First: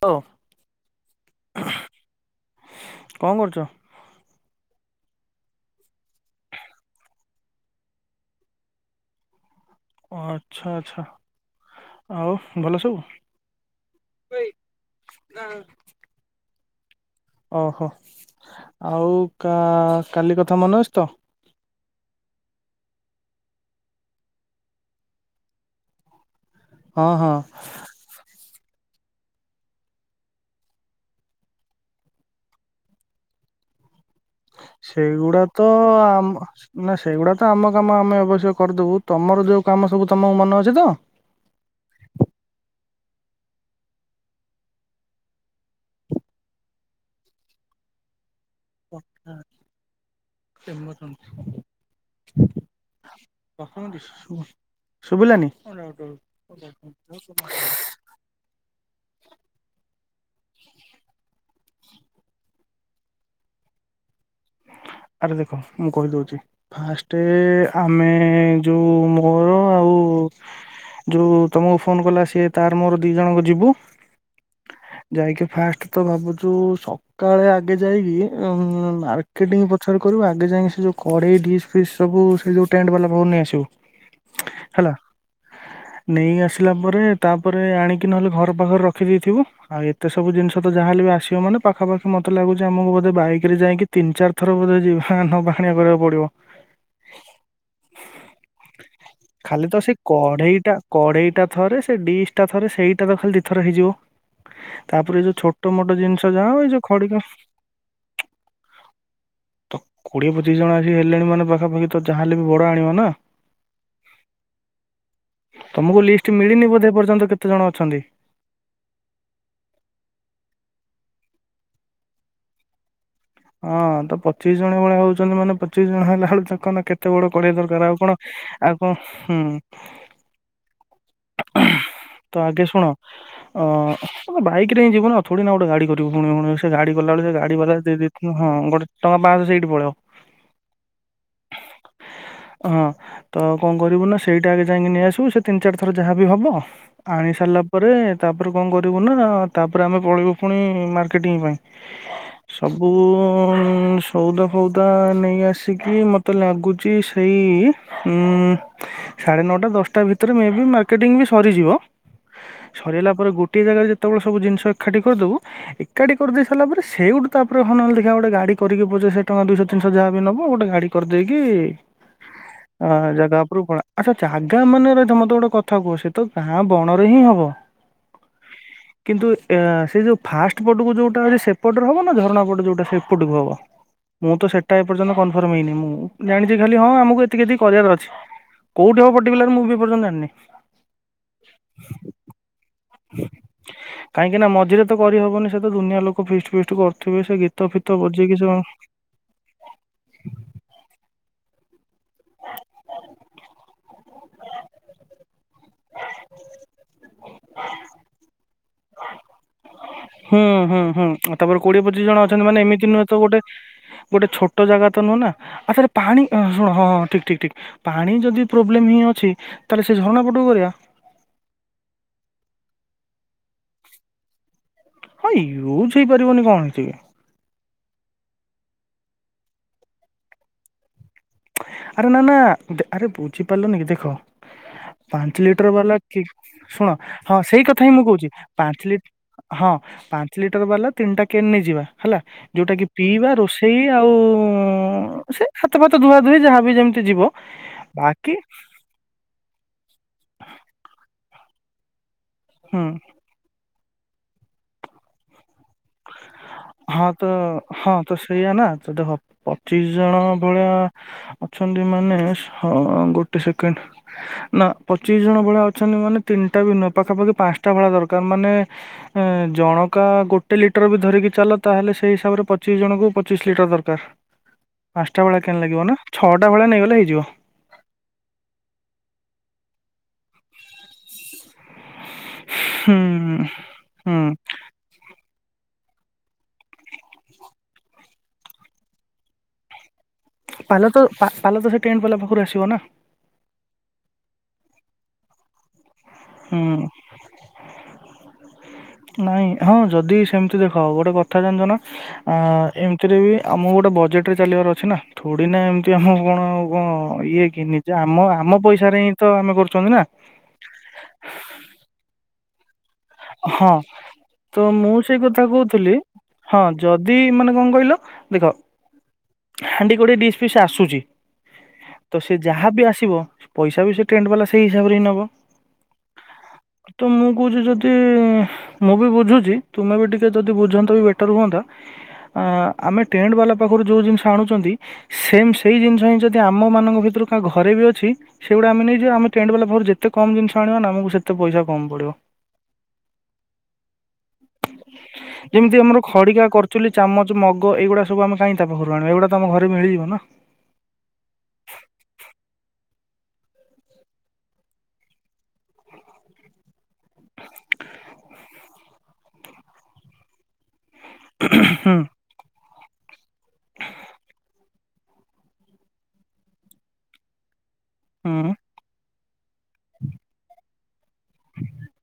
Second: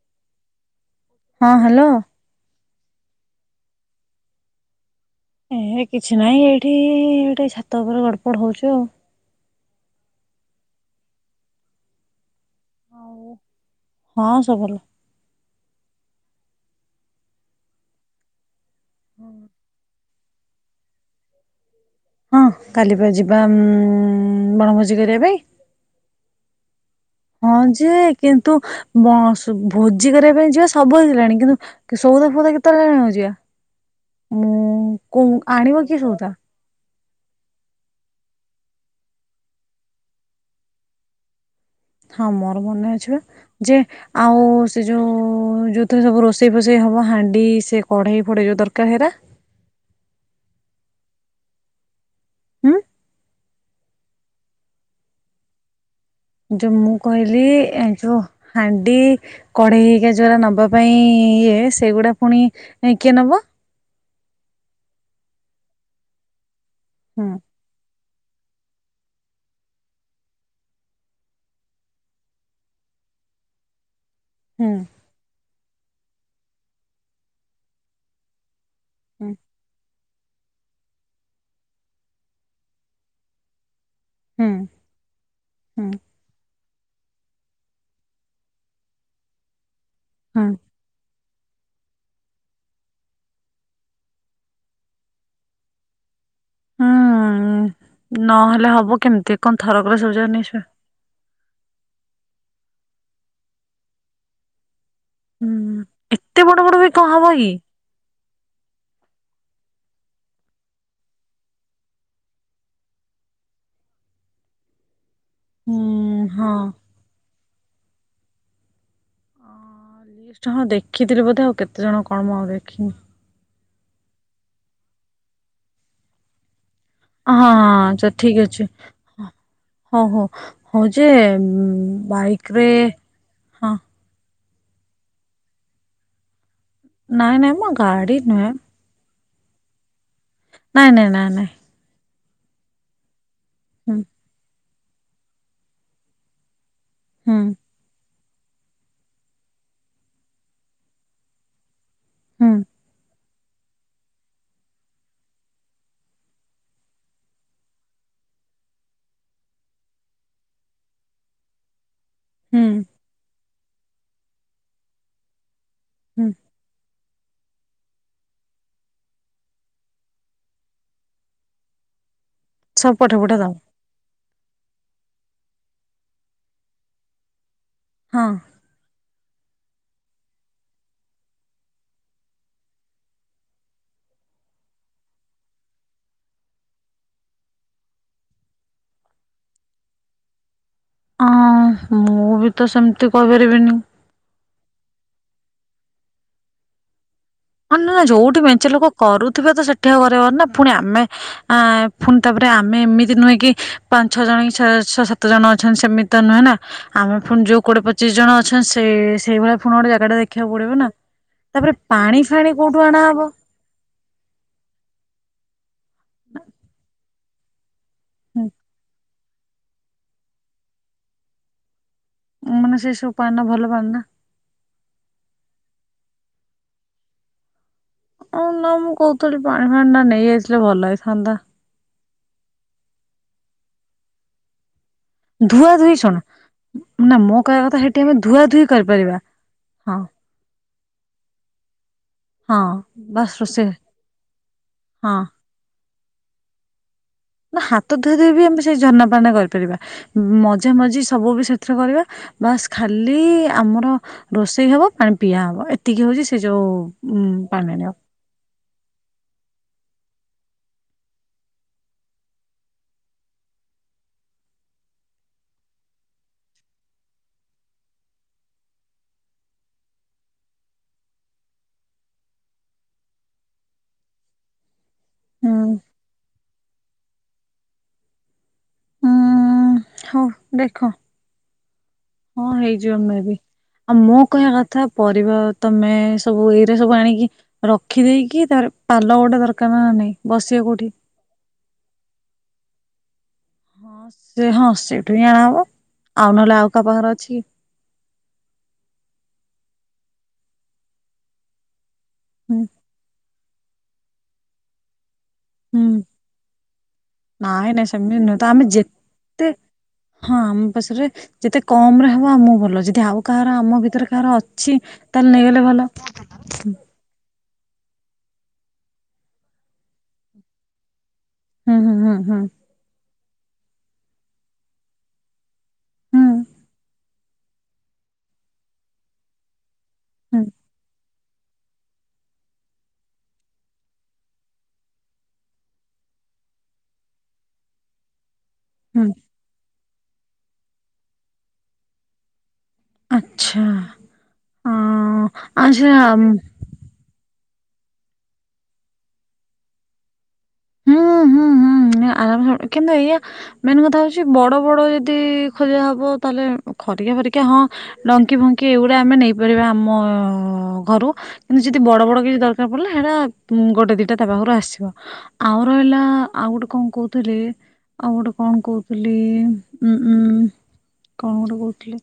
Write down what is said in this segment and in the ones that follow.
ହ ହଁ ହ୍ୟାଲୋ କଣ କରୁଛ? ଏ କିଛି ନାହିଁ ଏଇଠି ଟିକେ ଛାତ ଉପରେ ଗଡ଼ପଡ ହଉଛି ଆଉ ଆଚ୍ଛା ଆଚ୍ଛା ଆଉ ଭଲ ଆଉ। ହଁ ସବୁ। ସବୁ ଭଲ। ଓହୋ ଆଉ କା ଆ କାଲି କଥା ମନେ ଅଛି ତ? ହଁ କାଲି ବା ଯିବା ଉମ୍ ବଣଭୋଜି କରିବା ପାଇଁ ହଁ ଯେ କିନ୍ ତୁ ବଣ ଭୋଜି କରିବା ପାଇଁ ଯିବା ସବୁ ଆସିଲାଣି କିନ୍ତୁ ସଉଦା ଫଉଦା କେତେବେଳେ ଆଣିବାକୁ ଯିବା? ମୁଁ କୋଉ ସେଇଗୁଡା ତ ଆଣିବ କିଏ ସଉଦା? ଆମ [unintelligible] ସେଇଗୁଡା ତ ଆମ କାମ ଆମେ ଅବଶ୍ୟ କରିଦବୁ ତମର ଯୋଉ କାମ ସବୁ ତମକୁ ମନେ ଅଛି ତ? ହଁ ମୋର ମନେ ଅଛି ଯେ ଆଉ ସେ ଯୋଉ ଯୋଉଥିରେ ସବୁ ରୋଷେଇ ଫୋଷେଇ ହବ ହାଣ୍ଡି ସେ କଢେଇ ଭଡ଼େଇ ଯ ଦରକାର ହେରା [unintelligible] ହଁ ଶୁଭିଲାନି? ଯୋଉ ମୁଁ କହିଲି ଏ ଯୋଉ ହାଣ୍ଡି କଢେଇ ହେଇକା ଯୋଗୁରା ନବା ପାଇଁ ଇଏ ସେଇଗୁଡା ପୁଣି କିଏ ନବ? ଆରେ ଦେଖ ମୁଁ କହିଦଉଛି। ଫାଷ୍ଟ ହୁଁ ଆମେ ଯୋଉ ମୋର ଆଉ ଯୋଉ ତମକୁ ଫୋନ କଲା ସିଏ ତାର ମୋର ଦି ଜଣଙ୍କ ଯିବୁ। ହୁଁ ଯାଇକି ଫାଷ୍ଟ ତ ଭାବୁଛୁ ସକାଳେ ଆଗେ ଯାଇକି ହଁ ହୁଁ ମାର୍କେଟିଂ [unintelligible] ତେଣୁ କରି ଆଗେ ଯାଇଁକି ସେଯୋଉ କଡେଇ ଡିସ୍ ଫିସ୍ ସବୁ ସେ ଯୋଉ ଟେଣ୍ଟ ବାଲା ପାଖରୁ ନେଇ ଆସିବୁ। ହୁଁ ହେଲା ହୁଁ ନେଇ ଆସ। ଥିଲା ପରେ ତାପରେ ଆଣିକି ନହେଲେ ଘର ପାଖରେ ରଖିଦେଇଥିବୁ ଆଉ ତେ ସବୁ ହଁ ଜିନିଷ ତ ଯାହାହଲେ ବି ଆସିବ ମାନେ ପାଖାପାଖି ମତେ ଲାଗୁଛି ଆମକୁ ବୋଧେ ବାଇକରେ ଯାଇକି ତିନ ଚାର୍ [unintelligible] ପାଣି କରିବାକୁ ପଡ଼ିବ ହୁଁ ନହେଲେ ହବ କେମିତି କଣ ଖାଲି ତ ଥର ସେ କରେ ସବୁ ଯାଗ ନେଇଯିବା। କଢେଇଟା କଢେଇଟା ଥରେ ସେ ଡିସ୍ ଟା ଥରେ ସେଇଟା ତ ଖାଲି ଦିଥର ହେଇଯିବ। ତାପରେ ଏଇ ଯୋଉ ଛୋଟ ହୁଁ। ମୋଟ ଜିନିଷ ଏତେ ଯାହା ବଡ ହ ଏଇ ବଡ ଯୋଉ ବି କଣ ଖଡିିକା ହବ କି? ତ କୋଡିଏ ପଚିଶ ଜଣ ଆସି ହେଲେଣି ମାନେ ପାଖାପାଖି ତ ଯାହେଲେ ବି ବଡ ଆଣିବ ନା? ତମକୁ ହୁଁ ଲିଷ୍ଟ ହଁ। ମିଳିନି ବୋଧେ ପର୍ଯ୍ୟନ୍ତ କେତେ ଜଣ ଅଛନ୍ତି। ଲ ହଁ ଦେଖିଥିଲି ବୋଧେ ଆଉ କେତେ ଜଣ କଣ ମୁଁ ଆଉ ଦେଖିନି। ହଁ ତ ପଚିଶ ଜଣ ଭଳିଆ ହଉଛନ୍ତି ମାନେ ପଚିଶ ଜଣ ହେଲା ବେଳୁ ଚକ। କେତେ ବଡ ହଁ ହଁ କରିବାେଇ ଦରକାର ଆଉ ଆଚ୍ଛା କଣ ଠିକ୍ ଅଛି। ଆଉ କଣ ହୁଁ। ହଉ ହଉ ହଉ ଯେ ତ ଆଗେ ବାଇକରେ ଶୁଣ ଅ ହଁ। ବାଇକ ହିଁ ଯିବ ନା ଛଡି ନା ଗୋଟ ଗାଡି କରିବ ପୁଣି ସେ ଗାଡି ଗଲା ବେଳେ ସେ ନାଇଁ ନାଇଁ ଗାଡି ମ ଗଲା ଦେଇେଇଥିଲୁ ନୁହେଁ ହଁ ଗୋଟେ। ଟଙ୍କା ପାଞ୍ଚଶହ ସେଇଠି ପଳେଇବ। ନାଇଁ ନାଇଁ ନାଇଁ ନାଇଁ ହଁ ତ କଣ ହୁଁ କରିବୁ ନା ସେଇଟା ଯାଇକି ନେଇ ଆଶିବୁ ସେ ତିନି ଚାର ଥର ର ଯାହାବି ହବ। ଆଣି ହୁଁ ସାରିଲା ପରେ। ତାପରେ କଣ କରିବୁ ନା ତାପରେ ଆମେ ପଳେଇବୁ ପୁଣି ମାର୍କେଟିଂ ପାଇଁ। ହୁଁ ସବୁଉ। ଉଁ ସଉଦା ଫଉଦା ନେଇ ଆସିକି ମତେ ଲାଗୁଛି ସେଇ ଉଁମ ସାଢ଼େ ନଅଟା ଦଶଟା ଭିତରେ ମେ ମାର୍କେଟିଂ ବି ସରିଯିବ। ହୁଁ ସରିଲା ପରେ ଗୋ ଗୋଟିଏ ଜାଗାରେ ଯେତେବେଳେ ସବୁ ଜିନିଷ ଏକାଠି କରିଦେବୁ। ଏକାଠି ହୁଁ କରିଦେଇ ସାରିଲା ପରେ ସେଉଟୁ ତାପରେ ହଁ ନଲେ ଦେଖା ଗୋଟେ ଗାଡି କରିକି ପଛେ ସେ ଟଙ୍କା ଦୁଶହ ତିନିଶହ ଯାହା ବି ନବ ଗୋଟେ ଗାଡି କରିଦେଇକି। ସବୁ ହଁ ପଠା ପଠା ଜାଗା ଦବ ଉପରୁ କୁ ପଳା ଆଚ୍ଛା ଆ ଆଗା ମାନରେ ତ ମତେ ଗୋଟେ କଥା କୁହ ସେ ତ ଗାଁ ବଣରେ ହିଁ ହବ। ହଁ। କିନ୍ତୁ ଏ ସେ ଯୋଉ ଫାଷ୍ଟ ପଟକୁ ଯୋଉଟା ଅଛି ସେପଟରେ ହବ ନା ଝରଣା ପଟ ଯୋଉଟା ସେପଟକୁ ହବ। ମୁଁ ତ ସେଟା ଏପର୍ଯ୍ୟନ୍ତ କନଫର୍ମ ହେଇନି ମୁଁ ଜାଣିଛି ଖାଲି ହଁ ଆମକୁ ଏତିକିତିକି କରିବାର ଅଛି କୋଉଠି ହବ ପର୍ଟିକୁଲାର ମୁଁ ବି ଏପର୍ଯ୍ୟନ୍ତ ଜାଣିନି। ହଁ ମୁଁ ବି ତ ସେମତି। କହିପାରିବିନି। କାଁକିନା ମଝିରେ କରି ହବନି ସେ ତ ଦୁିନିଆ ଲୋକ ଫିଷ୍ଟ ଫିଷ୍ଟ କରୁ ନ ନା ନା ଯୋଉଠି ମେଞ୍ଚେ ଲୋକ କରୁଥିବେ ତ ସେଠି ଆଉ କରିହବନି ନା ପୁଣି ଆମେ। ଆ ପୁଣି ତାପରେ ଆମେ ଏମିତି ନୁହେଁ କି ପାଞ୍ଚ ଛଅ ଜଣ କି ଛଅ ଛଅ ସାତ ଜଣ ଅଛନ୍ତି। ସେମିତି ତ ନୁହେଁ ନା ଆମେ ପୁଣି ଯୋଉ କୋଡିଏ ପଚିଶ ଜଣ ଅଛନ୍ତି ସେ ସେଇଭଳିଆ। ପୁଣି ଗୋଟେ ଜାଗାଟା ହୁଁ ଦେଖିବାକୁ ପଡିବ ହୁଁ ନା ହୁଁ ତାପରେ କୋଡିଏ ପଚିଶ ପାଣି ଜଣ ଅଛ ଫାଣି ମାନେ କୋଉଠୁ ଏମିତି ନୁହେଁ ତ ଅଣାହବ ଗୋଟେ ଗୋଟେ ଛୋଟ ଜାଗା ତ ନୁହେଁ ନା। ଆସରେ ପାଣି ଶୁଶୁଣ ହଁ ହଁ ଠିକ ଠିକ୍। ଠିକ୍। ପାଣି ଯଦି ପ୍ରୋବ୍ଲେମ ହିଁ ଅଛି। ତାହେଲେ ସେ ଝରଣା ପଟଉ କରିବା। ମାନେ ସେ ସବୁ ପାନ୍ ନା ଭଲ ପାନ୍ ନା। ହଁ ୟୁଜ ହେଇପାରିବନି କଣ ହେଇଚିକି। ଆ ନା ମୁଁ କହୁଥିଲି ପାଣି ଫାଣି ଟା ନେଇଆସିଲେ ଭଲ ହେଇଥାନ୍ତା। ଆରେ ନା ନା ଦେ ଆରେ ବୁଝିପାରିଲ ନ କି ଦେଖ। ପାଞ୍ଚ ଲିଟର ଧୁଆ ବାଲା ଧୁଇ ଶୁଣ କି ଶୁଣ ନା ହଁ ମୋ ସେଇ କହିବା କଥା ହିଁ ସେଠି ମୁଁ ଆମେ କହୁଛି ଧୁଆ ଧୁଇ ପାଞ୍ଚ ଲି କରିପାରିବା ହଁ ପାଞ୍ଚ ଲିଟର ବାଲା। ତିନିଟା କେନ୍ ନେଇ ଯିବା। ହେଲା ହଁ ଯୋଉଟା କି ପିଇବା ରୋଷେଇ ଆଉ ହଁ ସେ ହାତ ଫା ଧୁଆ ଧୁଇ ଯାହା ବି ଯେମତି। ନା ହାତ ଧୋଇଦ ବି ଆମେ ସେଇ ଯନପଳନା କରିପାରିବା। ମଜା ମଜି ସବୁ ବି ସେଥିରେ କରିବା। ବାସ୍ ହୁଁ ଖାଲି ଆମର ରୋଷେଇ ହବ ପାଣି ପିଆ ହବ ଏ ଏତିକି ହଉଛି ସେ ଯୋଉ ହଁ ଉଁ ତ ପାଣ ହଁ ତ ସେଇଆ ନା ତ ଦେଖ ପଚିଶ ଜଣ ଭଳିଆ ଅଛନ୍ତି ମାନେ ହ ଗୋଟେ ସେକେଣ୍ଡ ନା ପଚିଶ ଜଣ ଭଳିଆ ଅଛନ୍ତି ମାନେ ତିନିଟା ବି ନୁହେଁ ପାଖାପାଖି ପାଞ୍ଚଟା ଭଳିଆ ଦରକାର ମାନେ ଜଣକା ଗୋ ଗୋଟେ ଲିଟର ବି ଧରିକି ଚାଲ ତାହେଲେ ସେଇ ହିସାବରେ ପଚିଶ ଜଣଙ୍କୁ ପଚିଶ ଲିଟର ଦରକାର। ପାଞ୍ଚଟା ବେଳେ କେ ଲାଗିବ ନା ଛଅଟା ଟା ଭଳିଆ ନେଇଗଲେ ହେଇଯିବ। ଉଁ ହଉ ଦେଖ ହଁ ହୁଁ ହେଇଯିବମେ ବି ଆଉ ହୁଁ ମୋ କହିବା କଥା ପରିବା ତମେ ସବୁ ଏଇରେ ସବୁ ଆଣିକି ରଖିଦେଇକି ତାରେ ପାଲ ଗୋଟେ ଦରକାର ନା ନାଇଁ ବସିବା କୋଉଠି ପାଲ ତ ପାଲ ତ ସେ ଟ୍ରେଟ ବାଲା ପାଖରୁ ଆସିବ ନା ହଁ ସେ ହଁ ସେଇଠୁ ହିଁ ଆଣାହବ ଆଉ ନହେଲେ ହୁଁ ଆଉ କାହା ପାଖରେ ଅଛି। ନାଇଁ ହଁ ଯଦି ସେମିତି ଦେଖା ଗୋଟେ କଥା ଜାଣିଛ ନା ଅ ହୁଁ ଏମିତିରେ ବି ଆମକୁ ଗୋଟେ ବଜେଟ୍ ଚାଲିବାର ଅଛି ନା। ଥିଡି ନା ଏମିତି ହୁଁ ଆମ କଣ କଣ ଇଏ କି ନାଇଁ ନାଇଁ ନିଜେ ସେମିତି ଆମ ନୁହେଁ ତ ଆମ ଆମେ ପଇସାରେ ହିଁ ତ ଆମେ କରୁଛନ୍ତି ନା। ରେ ଯେତେ କମ ରେ ହବ ହ ମୁଁ ଭଲ ଯଦି ଆଉ କାହାର ହଁ ଆମ ଭିତରେ କାହାର ତ ଅଛି ମୁଁ ସେଇ ତାହେଲେ କଥା ନେଇଗଲେ ଭଲ କହୁଥିଲି ହଁ ଯଦି ମାନେ କଣ କହିଲ ଦେଖ ହାଣ୍ଡି ଗୋଟଏ ଡିସ୍ ପିସ୍ ଆସୁଛି। ହୁଁ ହୁଁ ତ ହୁଁ ସେ ହୁଁ ଯାହା ବି ଆସିବ ପଇସା ବି ସେ ଟ୍ରେଣ୍ଡ ବାଲା ସେଇ ହିସାବରେ ହିଁ ନବ। ହୁଁ। ତ ମୁଁ କହୁଛି ଯଦି ସେ ମୁଁ ବି ବୁଝୁଛି। ତୁମେ ବି ଟିକେ ହୁଁ ଯଦି ବୁଝନ୍ତ ବି ରୁହନ୍ତା ଆମେ ଟେଣ୍ଟ ବାଲା ପାଖରୁ ଯୋଉ ଜିନିଷ ଆଣୁଛନ୍ତି ସେମ ସେଇ ଜିନିଷ ହିଁ ଯଦି ଆମ ମାନଙ୍କ ଭିତରୁ କା ଘରେ ବି ଅଛି ସେଗୁଡା ଆମେ ହୁଁ ନେଇଯିବା ଆମେ ଟେଣ୍ଡ ବାଲା ପାଖରୁ ଯେତେ କମ ଜିନିଷ ଆଣିବ ନା ଆମକୁ ସେତେ ପଇସା କମ ପଡିବ। ଆଚ୍ଛା ଅ ଯେମିତି ଆମର ଆଚ୍ଛା ଖଡିକା କରୁଚୁଲି ଚାମଚ ଯୋଉମଗ ଏଗୁଡା ସବୁ ଆମେ କହିଁ ତା ପାଖରୁ ଆଣିବା ଏଇଗୁଡା ତ ଆମ ଘରେ ମିଳିଯିବ ନା ହୁଁ ହୁଁ ହୁଁ ଆରାମ କିନ୍ତୁ ଏଇଆ ମେନ୍ କଥା ହଉଛି ବଡ ବଡ ଯଦି ଖୋଜା ହବ ତାହେଲେ ଖରିକିଆ ଫରିକିଆ ହଁ ଡଙ୍କି ଫଙ୍କି ଏଇଗୁଡା ଆମେ ନେଇପାରିବା ଆମ ଘରୁ କିନ୍ତୁ ଯଦି ହୁଁ ବଡ ବଡ କି ଦରକାର ପଡିଲ ସେଟା ଗୋଟେ ଦିଟା ତା ପାଖରୁ ଆସିବ। ଆଉ ରହିଲା ଆଉ ଗୋଟେ କଣ କହୁଥିଲି। ଆଉ ଗୋଟେ ହୁଁ କଣ କହୁଥିଲଥିଲେ। [inaudible] ଉଁ ଉ କଣ ଗୋଟେ କହୁଥିଲେ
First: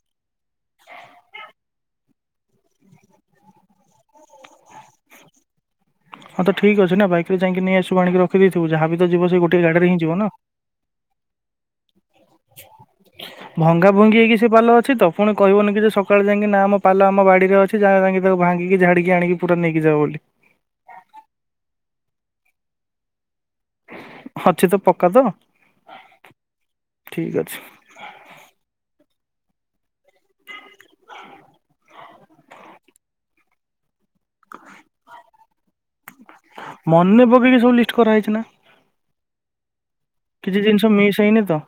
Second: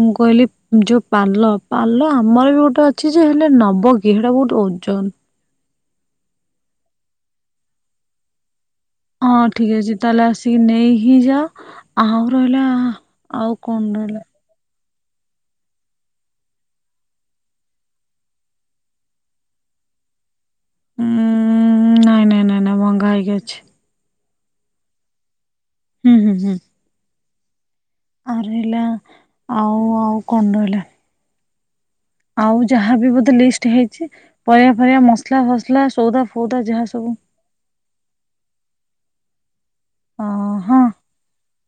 ମୁଁ କହିଲି ଯୋଉ ପାଲ ପାଲ ଆମର ବି ଗୋଟେ ଅଛି ଯେ ହେଲେ ନବକୀ ହେଟା ବହୁତ ଓଜନ ହଁ ତ ଠିକ ଅଛି ନାାଇକରେ ଯାଇକି ନେଇ ଆସୁ ଆଣି ରଖି ଦେଇେଇ ହଁ ଠିକ ଅଛି ତାହେଲେ ଆସିକି ନେଇ ହିଁ ଯାଅ ଆରଲା ଆଉ କଣ ଭଙ୍ଗା ଭଙ୍ଗି ରହିଲା। ହେଇକି ସେ ପାଲ ଅଛି ତ ପୁଣି କହିବନି କି ଯେ ସକାଳେ ଯାଇକି ଆମ ପାଲ ଆମ ବାଡିରେ ଅଛି ଯା ଯାଇକି ତାକୁ ଭାଙ୍ଗିକି ଝାଡିକି ଆଣିକି ପୁରା ନେଇକି ଯାଉ ବୋଲି। ଉଁ ନାଇଁ ନାଇଁ ନାଇଁ ନାଇଁ ମହଙ୍ଗା ହେଇଗାଇଛି। ଅଛି ତ ପକ୍କା ତ। ହୁଁ ହୁଁ ହୁଁ। ଠିକ୍ ଅଛି। ଆଲା ଆଉ ଆଉ କଣ୍ ରହିଲା? ଆଉ ଯାହାବ ବୋଧେ ଲିଷ୍ଟ ହେଇଛି। ପରବା ଫରିବା ମସଲା ଫସଲା ସଉଦା ଫଉଦା ଯାହା ସବୁ କରହେଇଥିଲା। ଅ କିଛି ଜିନିଷ ମିଶ ହେଇନି ତ।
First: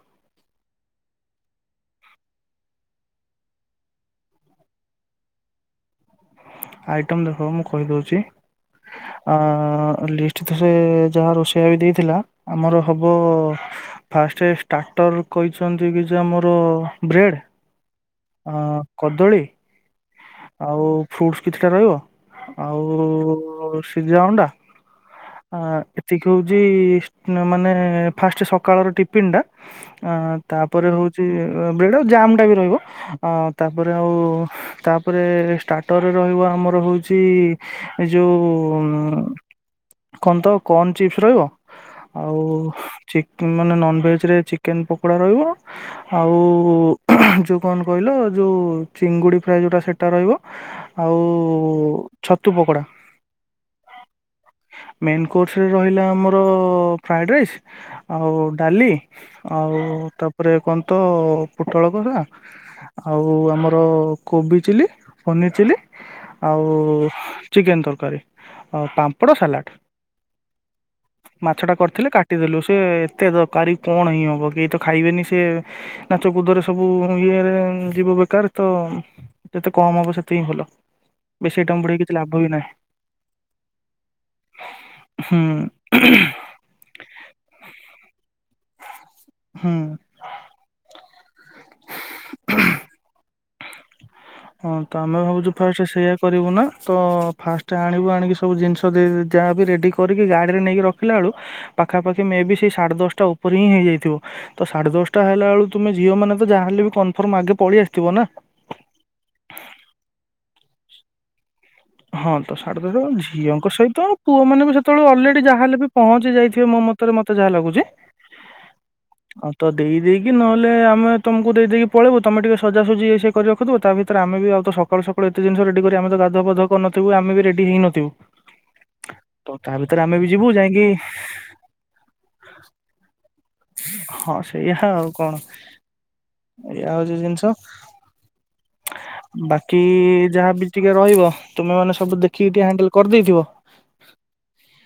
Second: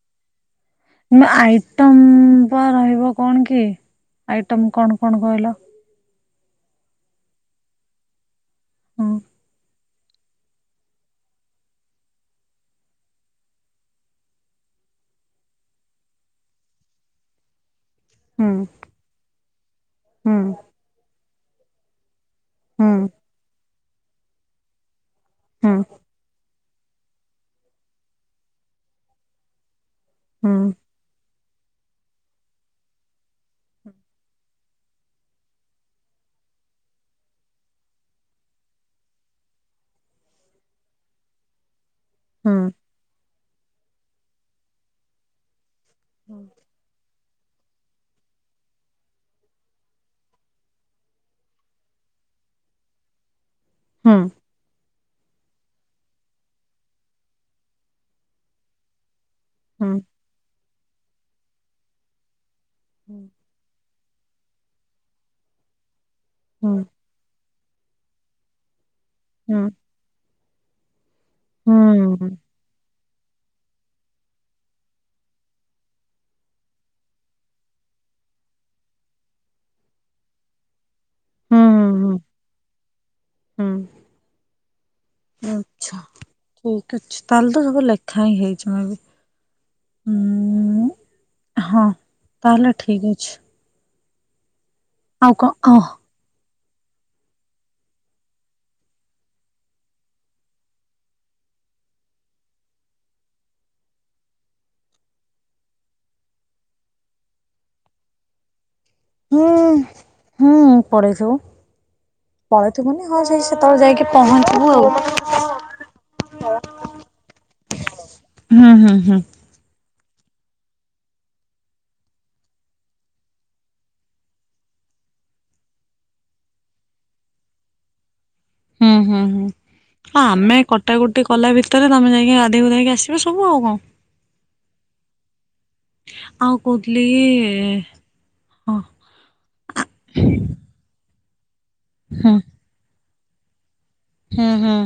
ଆଇଟମ ବା ରହିବ କଣ କି ଆଇଟମ କଣ କଣ କହିଲ। ଆଇଟମ ଦେଖ ମୁଁ କହିଦଉଛି। ହୁଁ ଅ ଲିଷ୍ଟ ତ ସେ ଯାହା ରୋଷେଇ ବି ଦେଇଥିଲା ଆମର ହବ ଫାଷ୍ଟ ଷ୍ଟାର୍ଟର କହିଛନ୍ତି କି ଯେ ଆମର ବ୍ରେଡ଼୍ ହୁଁ ଅ କଦଳୀ। ହୁଁ ଆଉ ଫ୍ରୁଟ କିଛିଟା ରହିବ। ଆଉ ହୁଁ ସିଝା ଅଣ୍ଡା। ଆ ଏତିକି ହଉ। ମାନେ ଫାଷ୍ଟ ସକାଳ ଟିଫିନ ଟା ଅ ହୁଁ ତାପରେ ହଉ ବ ଆ ଜାମ ଟା ବି ରହିବ ତାପରେ ଆଉ ତା ତାପରେ ଷ୍ଟାର୍ଟରରେ ରହିବ ଆମର ହଉଛି ଏ ଯୋଉ କନ୍ ତ କର୍ଣ ଚିପ୍ସ ରହିବ। ଆଉ ହୁଁ ଚିକ ମାନେ ନନଭେଜ ରେ ଚିକେନ ପକୋଡ଼ା ରହିବ। ଆଉ ଯୋଉ କଣ କହିଲ ଯୋଉ ଚିଙ୍ଗୁଡି ଫା ଯୋଉଟା ସେ ଟା ରହିବ ଆଉ ଛତୁ ପକୋଡା ହଁ ମେନ୍ କୋର୍ସରେ ରହିଲା ଆମର ଫ୍ରାଏଡ଼ ରାଇସ୍ ଆଉ ଡାଲି ଆଉ ହୁଁ ହୁଁ ତାପରେ କଣ ତ ହଉ ପୋଟଳ କଥା ଆଉ ଆମର କୋବି ଚିଲୀ ପନିର୍ ଚିଲି ଆଉ ଚିକେନ ତର କରେ ତାମ୍ ପଡ଼ ହୁଁ ସାଲାଡ଼ ମାଛ ଟା ହୁଁ କରିଥିଲେ ହୁଁ କାଟିଦେଲୁ ସେ ଏତେ କି କଣ ହିଁ ହବ କେହି ତ ଖାଇବେନି ସେ ନାଚ କୁଦରେ ସବୁ ଇଏରେ ଯିବ ବେକାର ତ ଯେ କମ ହବ ସେଥି ହିଁ ଭଲ ବ ହଁ ହ ହୁଁ ହୁଁ ଆଛା ଠିକ ଅଛି ତାହଲେ ତ ସବୁ ଲେଖା ହିଁ ହେଇ ମେ ବି ହୁଁ ହ ହଁ ତାହଲେ ଠିକ ଅଛି। ହଁ ତ ଆମେ ଆଉ କଣ ଭାବୁଛୁ ଓହ ଫାଷ୍ଟ ସେଇୟଆ କରିବୁ ନା। ତ ଫାଷ୍ଟ ଆଣିବୁ ଆଣିକି ସବୁ ଜିନିଷ ଯାହା ବି ରେଡି କରିକି ଗାଡିରେ ନେଇକି ରଖିଲା ବେଳୁ ପାଖାପାଖି ମେ ବି ସେଇ ସାଢେ ଦଶଟା ଉପରେ ହିଁ ହେଇଯାଇଥିବ। ତ ସାଢେ ଦଶଟା ହେଲା ବଳୁ ତୁମେ ଝିଅ ମାନେ ତ ଯାହାହଲେ ବି କନଫର୍ମ ଆଗ ପଳେଇ ଆସିଥିବ ନା। ହୁଁ ହୁଁ ପଳେଇଥିବୁ। ହଁ ତ ସାଢେ ପଳେଇଥିବୁନି ଦଶଟ ହଁ ସେଇ ଝିଅଙ୍କ ସେତେବେଳେ ଯାଇକି ସହିତ ପୁଅ ମାନେ ପହଞ୍ଚିବୁ ବି ଆଉ ସେତେବେଳେ ଅଲରେଡି ଯାହାେଲେ ବି ପହଞ୍ଚି ଯାଇଥିବେ ମୋ ମତ ମତେ ଯାହା ଲାଗୁଛି। ଯେ ହୁଁ ହୁଁ ହୁଁ ହଉ ତ ଦେଇ ଦେଇକି କି ନହେଲେ ଆମେ ତମକୁ ଦେଇ ଦେଇକି ପଳେଇବୁ ତମେ ଟିକେ ସଜାସଜି ଏଇ ସେ କରି ରଖିିବ ତା ଭିତରେ ଆମେ ଆଉ ସକାଳୁକାଳୁ ଏତେ ଜିନିଷ ରେଡ଼ି କରି ଆମେ ଗାଧୁଆ ପାଧୂଆ କରିନଥିବୁ ଆମେ ବି ରେଡି ହେଇନଥିବୁ। ହୁଁ ହୁଁ ହୁଁ ତ ତା ଭିତରେ ହ ବି ଯିବୁ ଆମେ ଯାଇକି କଟାକଟି କଲା ଭିତରେ ତମେ ଯାଇକ ଗାଧେଇଗୁଧାକି ଆସିବ ସବୁ ଆଉ କଣ ହଁ ସେଇଆ ହଁଉ କଣ? ଆଉ ଏଇା କହୁଥିଲି ହଉଛି କି ଜିନିଷ ହଁ ବାକି ଯାହାବି ଟିକେ ରହିବ ତୁମେମାନେ ସବୁ ଦେଖିକି ଟିକେ ହ୍ୟାଣ୍ଡଲ କରିଦେଇଥିବ। ହଁ ହଁ।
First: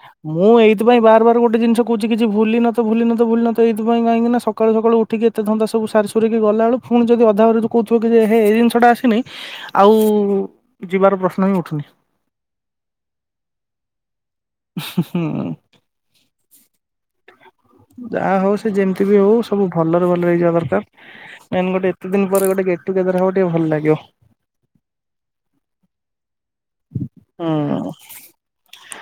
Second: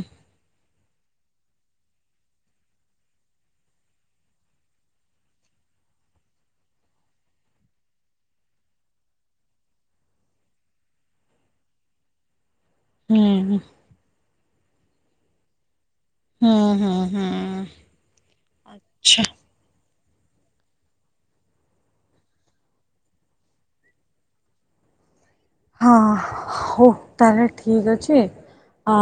ସେଥିପାଇ ବାର ବାର ଗୋଟେ ଜିନିସ୍ କହୁଛି କିଛି ଭୁଲିନଥିବ ଭୁଲିନଥିବ ଭୁଲିନଥି ସେଇଥିପାଇଁ କାହିଁକି ନା ସକାଳୁ ସକାଳୁ ଉଠିକି ଏତେ ଧନ୍ଦା ସବୁ ସାରି ସରିକି ଗଲାବେଳୁ ପୁଣି ଯଦି ଅଧା କହୁଥିବ କି ଯେ ହେ ଏଇ ଜିନିଷଟା ଆସିନି ଆଉ ଯିବାର ପ୍ରଶ୍ନ ହି ଉଠୁନି। ହୁଁ ହୁଁ ହଁ ହଁ ହଁ ଯାହା ହଉ ସେ ଯେମିତି ବି ହଉ ସବୁ ଭଲରେ ଭଲ ହୋଇଯିବା ଦରକାର କାଇଁ ଏତେ ଦିନ ପରେ ଗୋଟେ ଗେଟ ଟୁଗେଦର ହବ ଟିକେ ଭଲ ଲାଗିବ। ହଁ ହଉ ହୁଁ ତାହେଲେ ଠିକ ଅଛି ଅ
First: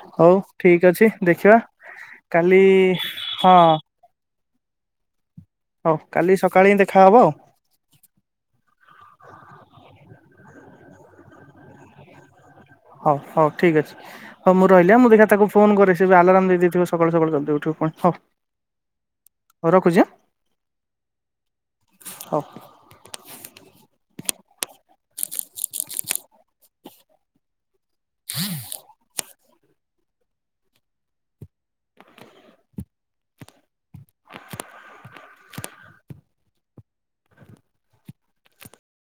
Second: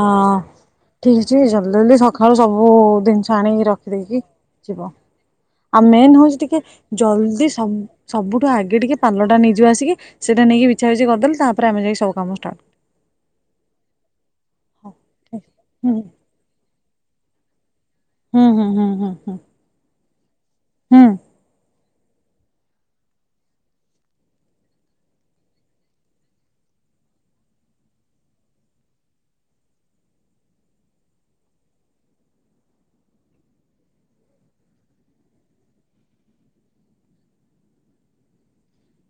ଠିକ ଅଛି ଜଲଦି ଜଲଦି ସକାଳୁ କାଲି ସବୁ ଜିନିଷ। ହଁ ଆଣିକି ରଖିଦେଇକି ଯିବ ଆଉ ହଉ ମେନ୍ କାଲି ହଉଛି ଟିକେ ସକାଳେ ହିଁ ଦେଖାହବ ଆଉ ଜଲଦି ସ ସବୁଠୁ ଆଗେ ଟିକେ ପାଲଟା ନେଇଯିବା ଆସିକି ସେଇଟା ନେଇକି ବିଛାବିଛି କରିଦେଲେ ତାପରେ ଆମେ ଯାଇକି ସବୁ କାମ ଷ୍ଟାଟ୍ ହଉ ହଉ ଠିକ ଅଛି। ହଁ ମୁଁ ହଉ ରହିଲି ମୁଁ ଦେଖ ତାକୁ ଫୋନ ହୁଁ କରେ ସେ ବି ଆଲାରମ୍ ଦେଇ ଦେଇଥିବ। ସକାଳୁ ସକାଳୁ ଜଲ୍ଦୀ ଉଠିବ ଫୁଣି। ହୁଁ ହୁଁ ହୁଁ ହୁ ହ ହୁଁ ହଁ [inaudible] [unintelligible]